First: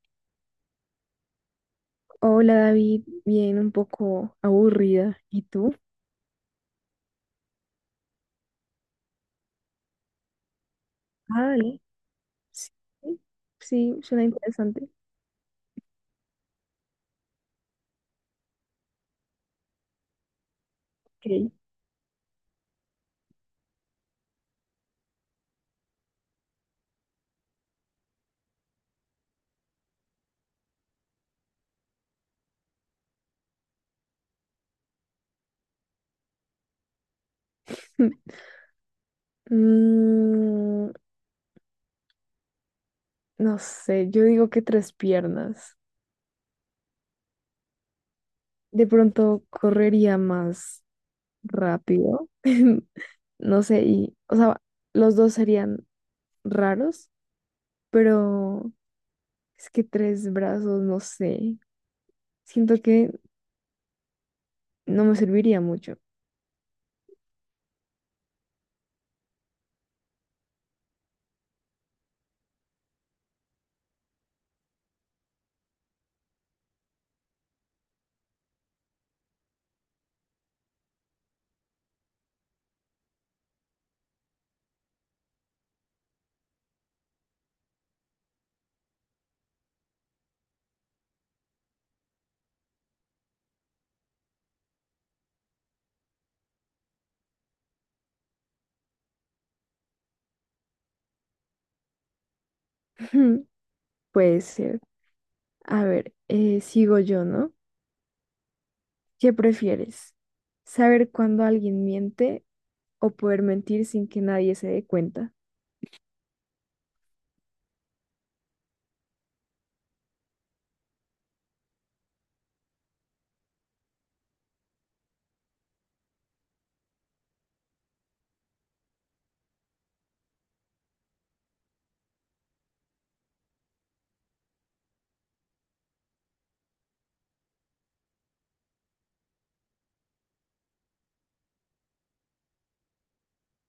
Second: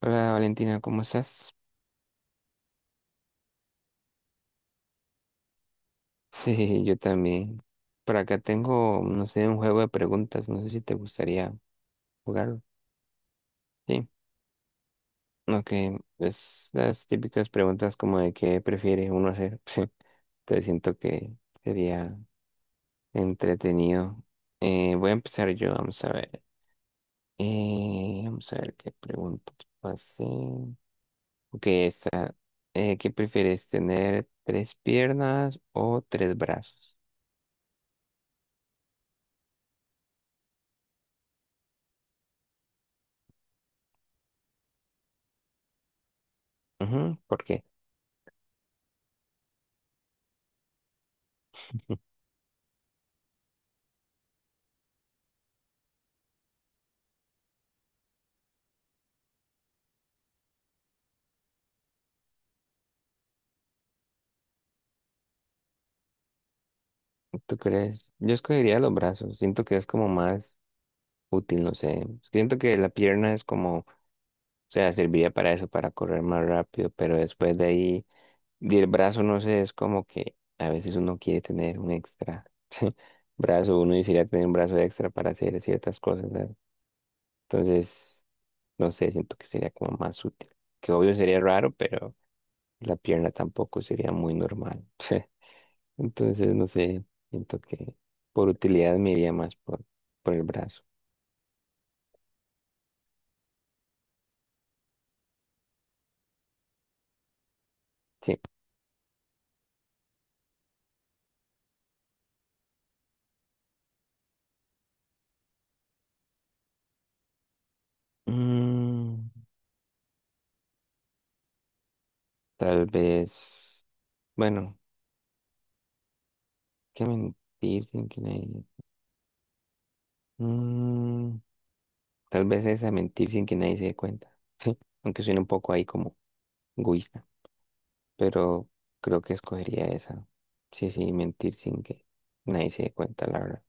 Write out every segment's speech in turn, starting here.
Hola Valentina, ¿cómo estás? Hola David, bien, un poco aburrida. ¿Y tú? Sí, yo también. Por acá tengo, no sé, un juego de preguntas. No sé si te Ah, gustaría vale. jugarlo. Sí, sí, Sí, suena interesante. ok. Es las típicas preguntas como de qué prefiere uno hacer. Sí, te siento que Ok. sería entretenido. Voy a empezar yo, vamos a ver. Vamos a ver qué preguntas pasé. Ok, esta. ¿Qué prefieres, tener tres piernas o tres brazos? Mm, no sé, yo digo que tres piernas. Ujú, ¿por qué? De pronto correría más rápido. No sé, y, o sea, los dos serían raros, pero es que tres brazos, no sé. Siento que no me serviría mucho. ¿Tú crees? Yo escogería los brazos. Siento que es como más útil, no sé. Siento que la pierna es como, o sea, serviría para eso, para correr más rápido, pero después de ahí, y el brazo, no sé, es como que a veces uno quiere tener un extra brazo, uno quisiera tener un brazo extra para hacer ciertas cosas, ¿sabes? Entonces, no sé, siento que sería como más útil. Que obvio sería raro, pero la pierna tampoco sería muy normal. Entonces, no sé, siento que por utilidad me iría más por el brazo. Puede ser. A ver, sigo yo, ¿no? Sí. ¿Qué prefieres? ¿Saber cuándo alguien miente o poder mentir sin que nadie se dé cuenta? Mm, tal vez, bueno, qué mentir sin que nadie... Mm, tal vez esa mentir sin que nadie se dé cuenta. Sí, aunque suene un poco ahí como egoísta, pero creo que escogería esa. Sí, sí, mentir sin que nadie se dé cuenta, la verdad.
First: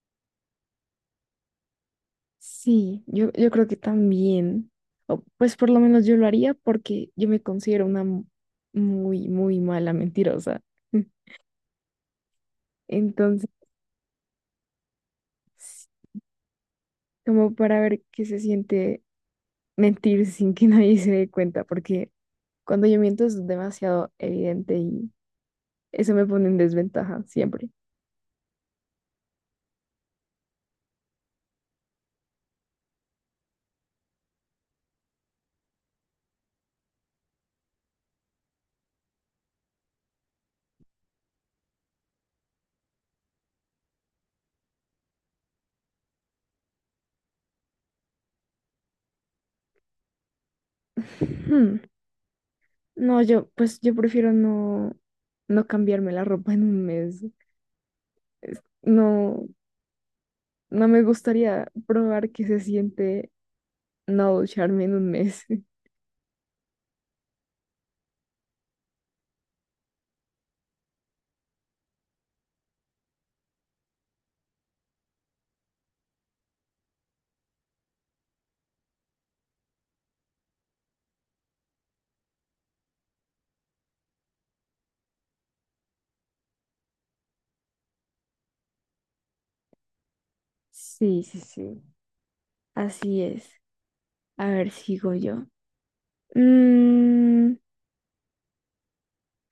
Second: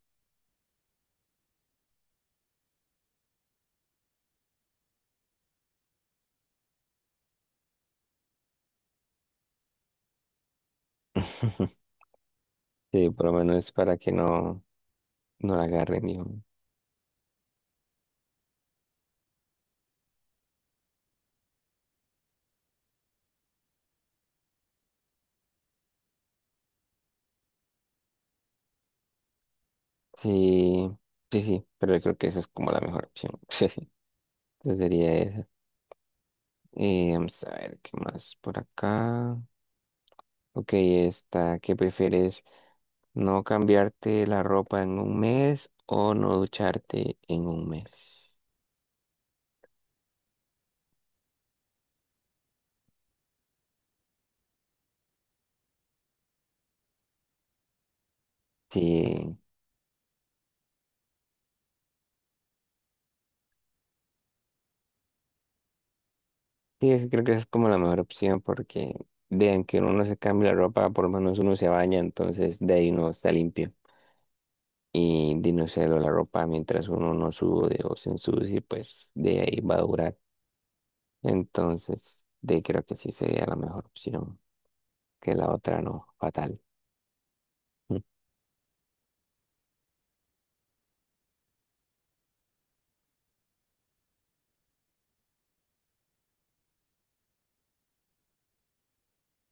Sí, yo creo que también. O, pues por lo menos yo lo haría porque yo me considero una muy, muy mala mentirosa. Sí, por lo Entonces, menos para que no, no la agarren, dijo. como para ver qué se siente mentir sin que nadie se dé cuenta, porque cuando yo miento es demasiado evidente y eso me pone en desventaja siempre. Sí, sí, sí, pero yo creo que esa es como la mejor opción. Sí, entonces sería esa. Y vamos a ver qué más por acá. Ok, esta, ¿qué prefieres? ¿No cambiarte la ropa en un mes o no ducharte en un mes? No, yo, pues yo prefiero no cambiarme la ropa en un mes. Sí, No, no me gustaría probar que se siente no ducharme en un mes. sí, es- creo que esa es como la mejor opción porque vean que uno no se cambia la ropa, por lo menos uno se baña, entonces de ahí uno está limpio. Y de no se la ropa mientras uno no sude o se ensucie, pues de ahí va a durar. Entonces, de, creo que sí sería la mejor opción, que la otra no, fatal. Mm. Sí, sí, sí. Así es. A ver, sigo yo. Mm,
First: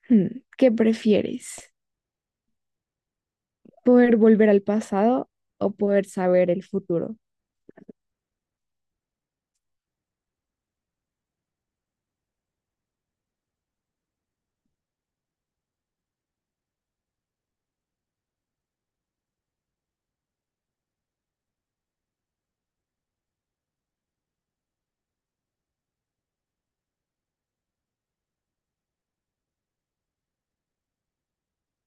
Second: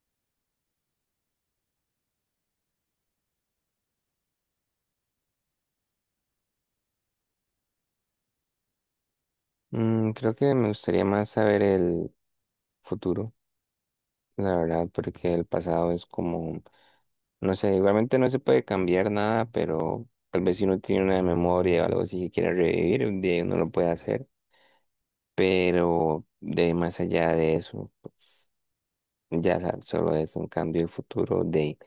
hmm, ¿qué prefieres? ¿Poder volver al pasado o poder saber el futuro? Mm, creo que me gustaría más saber el futuro, la verdad, porque el pasado es como, no sé, igualmente no se puede cambiar nada, pero tal vez si uno tiene una memoria o algo así que quiere revivir, un día uno lo puede hacer, pero de más allá de eso, pues ya sabes, solo es un cambio de futuro de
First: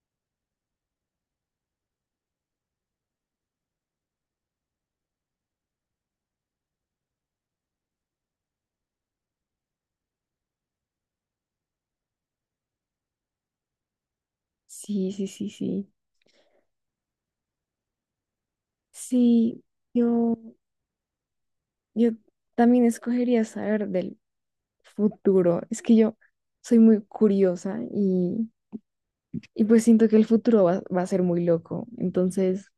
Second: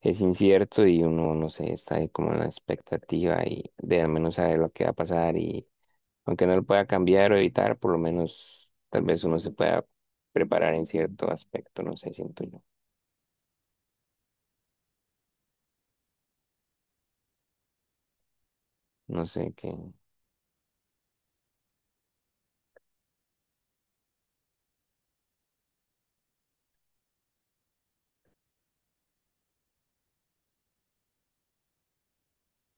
es incierto y uno, no sé, está ahí como en la expectativa y de al menos saber lo que va a pasar y aunque no lo pueda cambiar o evitar, por lo menos tal vez uno se pueda preparar en cierto aspecto, no sé, siento yo. Sí, sí, sí, sí. No sé Sí, qué. yo, yo también escogería saber del futuro. Es que yo soy muy curiosa y pues siento que el futuro va a ser muy loco. Entonces,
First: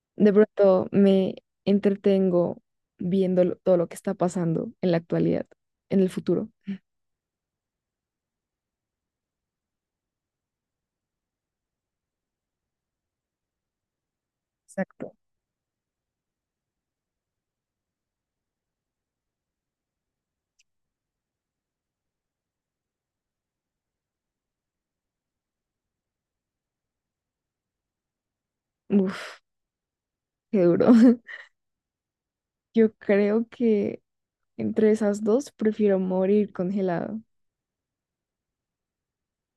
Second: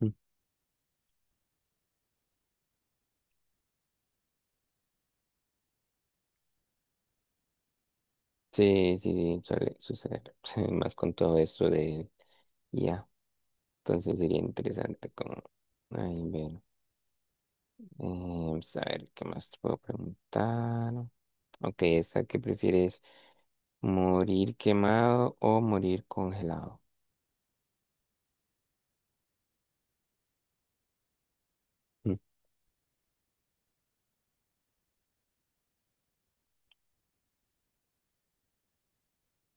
Mm. de pronto me entretengo viendo todo lo que está pasando en la actualidad, en el futuro. Sí, sí, sí, suele suceder. Sí, más con todo esto de ya. Entonces sería interesante Exacto. como... Ay, ver. Vamos a ver, ¿qué más te puedo preguntar? Ok, esta, ¿qué prefieres? ¿Morir quemado o morir congelado? Uf, qué duro. Yo creo que entre esas dos prefiero morir congelado,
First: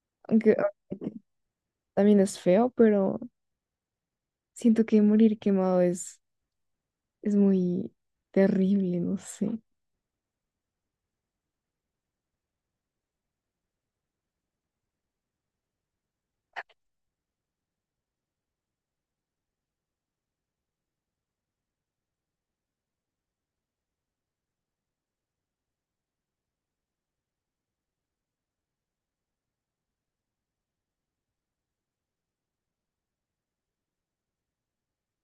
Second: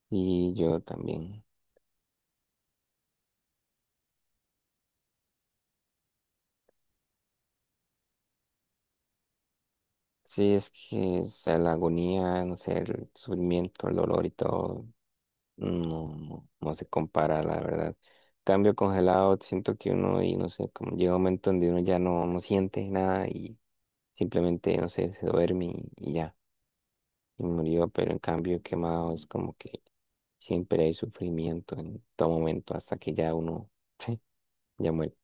Y aunque yo obviamente también. también es feo, pero siento que morir quemado es muy terrible, no sé. Sí, es que o sea, la agonía, no sé, el sufrimiento, el dolor y todo, no, no, no se compara, la verdad. Cambio congelado, siento que uno, y no sé, como llega un momento donde uno ya no, no siente nada y simplemente, no sé, se duerme y ya, y murió, pero en cambio quemado es como que siempre hay sufrimiento en todo momento hasta que ya uno, ya muere.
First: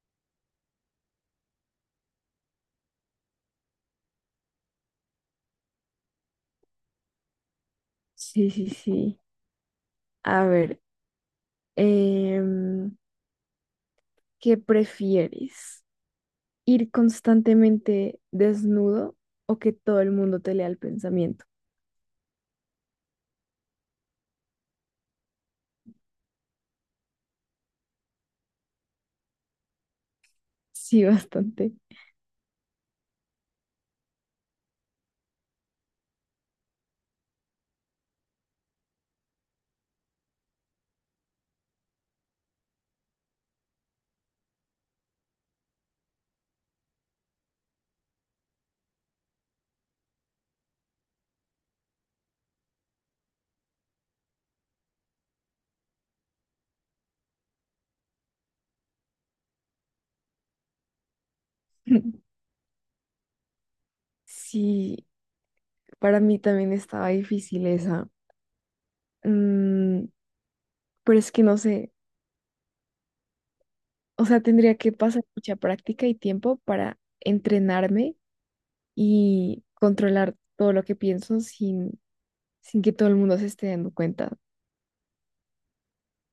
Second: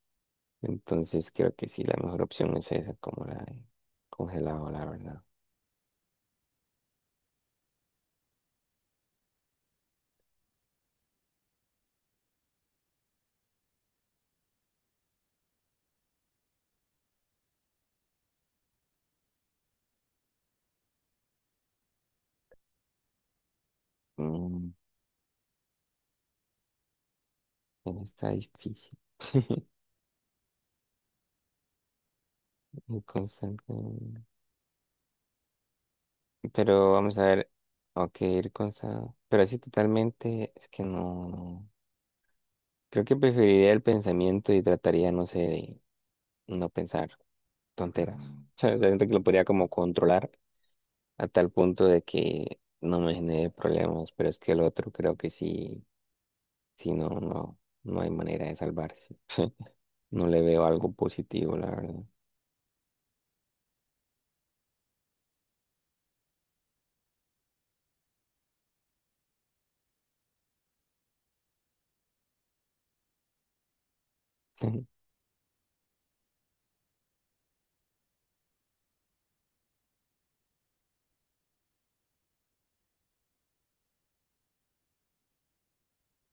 Entonces creo que sí, la mejor opción es esa, como la de congelado, la verdad. Sí, sí, sí. A ver, em, ¿qué prefieres? ¿Ir constantemente desnudo o que todo el mundo te lea el pensamiento? Mm, eso está difícil. Sí, bastante. Ir con salsa- Pero vamos a ver. Ok, ir con sal. Pero así totalmente es que no. Creo que preferiría el pensamiento y trataría, no sé, de no pensar tonteras. O sea, siento que lo podría como controlar a tal punto de que no me genere problemas. Pero es que el otro creo que sí, sí, no, no, no hay manera de salvarse. No le veo algo positivo, la verdad. Sí, para mí también estaba difícil esa. Mm, pero es que no sé, o sea, tendría que pasar mucha práctica y tiempo para entrenarme y controlar todo lo que pienso sin que todo el mundo se esté dando cuenta.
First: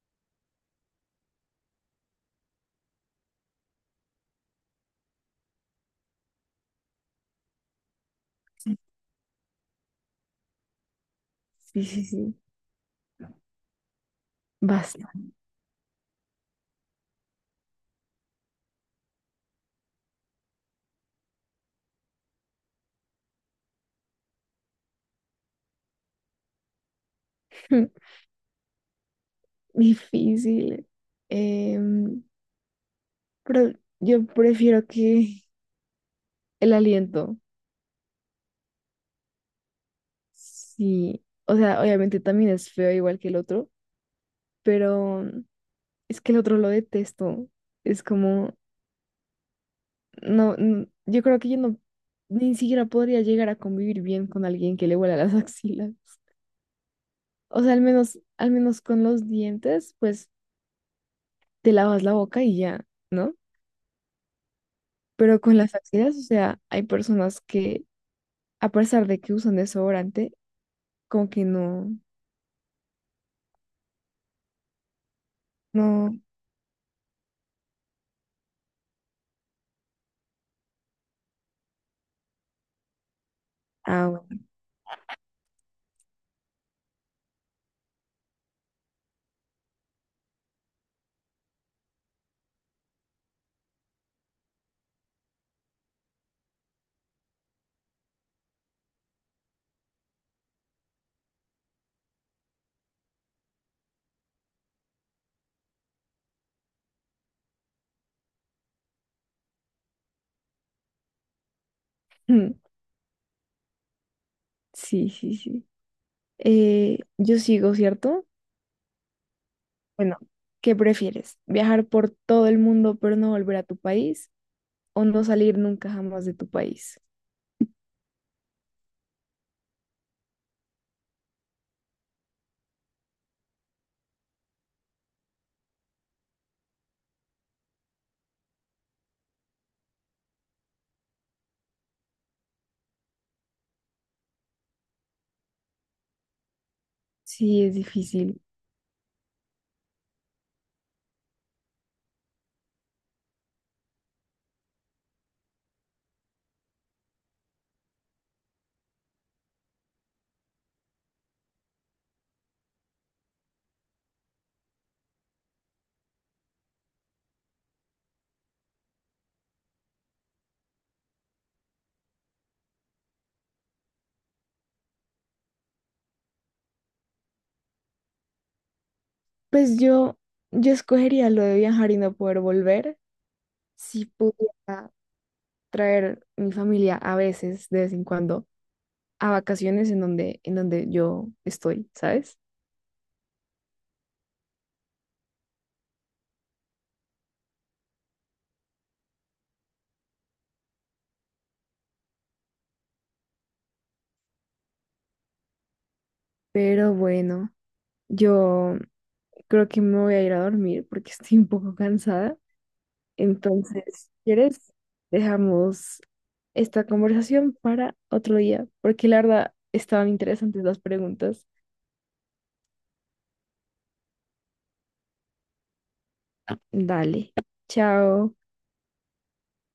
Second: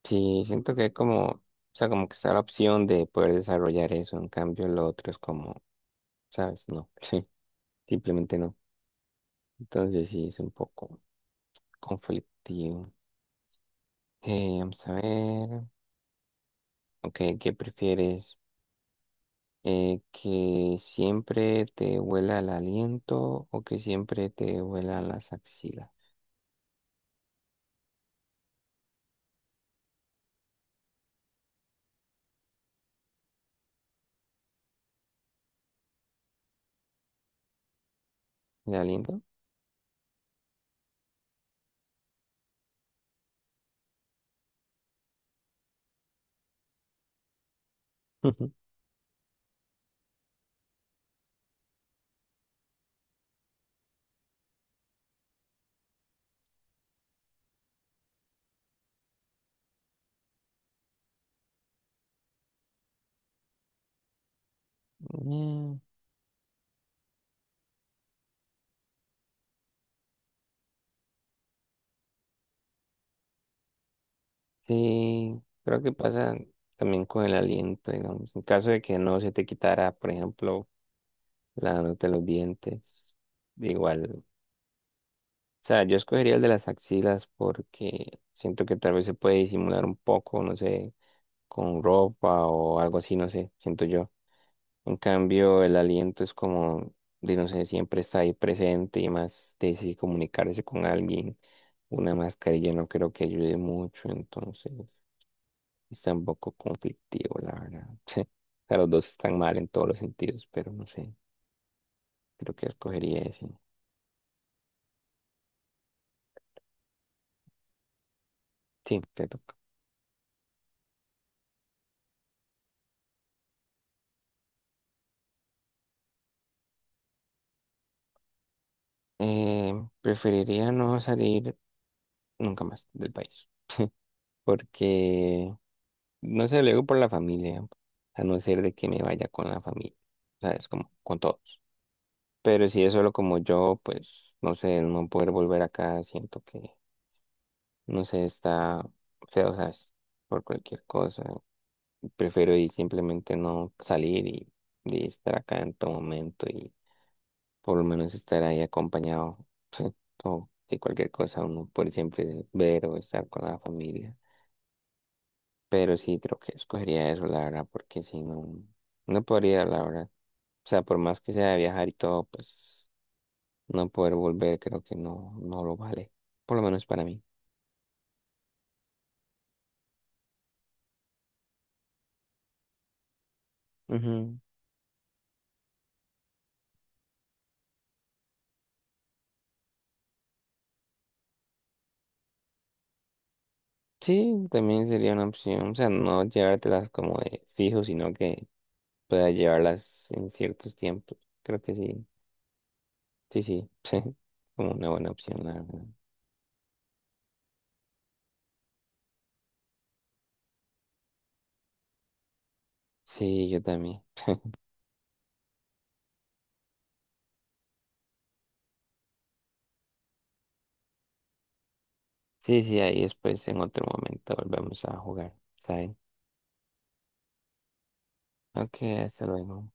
Sí, siento que hay como, o sea, como que está la opción de poder desarrollar eso, en cambio lo otro es como, ¿sabes? No, sí, simplemente no. Sí, Entonces sí, es un poco sí, sí. Sí. conflictivo. Vamos a Bastante ver, ok, ¿qué prefieres? ¿Que siempre te huela el aliento o que siempre te huela las axilas? difícil. Em, pero yo prefiero que el aliento, ¿El aliento? sí. O sea, obviamente también es feo igual que el otro, pero mm, es que el otro lo detesto. Es como, no, n- yo creo que yo no, ni siquiera podría llegar a convivir bien con alguien que le huela las axilas. O sea, al menos con los dientes, pues te lavas la boca y ya, ¿no? Pero con las Mm, axilas, o sea, hay personas que, a pesar de que usan desodorante, como que no, sí, creo que no, pasa también con el aliento, digamos. En caso de que no se te quitara, por ejemplo, la nota de los dientes. Igual. ah, O sea, yo escogería el de las axilas porque siento que tal vez se puede disimular un poco, no sé, con ropa o algo así, no sé, siento yo. En cambio, el aliento es como, de, no sé, siempre está ahí presente y más de si comunicarse con alguien. Una mascarilla no creo que ayude mucho, entonces está un poco conflictivo, la verdad. O sea, los dos están mal en todos los sentidos, pero no sé, creo bueno. que escogería ese. Sí, sí, sí. Yo sigo, ¿cierto? Sí, te toca. Bueno, ¿qué prefieres? ¿Viajar por todo el mundo pero no volver a tu país o no salir nunca jamás de tu país? Eh, Preferiría no salir nunca más del país, porque no sé, luego por la familia, a no ser de que me vaya con la familia, ¿sabes? Como con todos. Pero si es solo como yo, pues no sé, el no poder volver acá, siento que, Sí, es no sé, difícil. está feo, ¿sabes? Por cualquier cosa. Prefiero ir simplemente no salir y estar acá en todo momento y por lo menos estar ahí acompañado o de cualquier cosa uno puede siempre ver o estar con la familia. Pero sí, creo que escogería eso, la verdad, porque si no, no podría, la verdad. O sea, por más que sea viajar y todo, pues no poder volver creo que no, no lo vale, por lo menos para mí. Pues yo escogería lo de viajar y no poder volver si Ujú. pudiera traer mi familia a veces, de vez en cuando, a vacaciones en donde yo estoy, ¿sabes? Sí, también sería una opción, o sea, no llevártelas como de fijo, sino que puedas llevarlas en ciertos tiempos. Creo que sí, sí, sí, como una buena opción, la verdad. Pero bueno, yo creo que me voy a ir a dormir porque estoy un poco cansada. Sí, yo Entonces, también. si quieres, dejamos esta conversación para otro día, porque la verdad estaban interesantes las preguntas. Sí, sí, ahí después en otro momento volvemos a jugar, ¿saben? Dale, chao. Ok, hasta luego.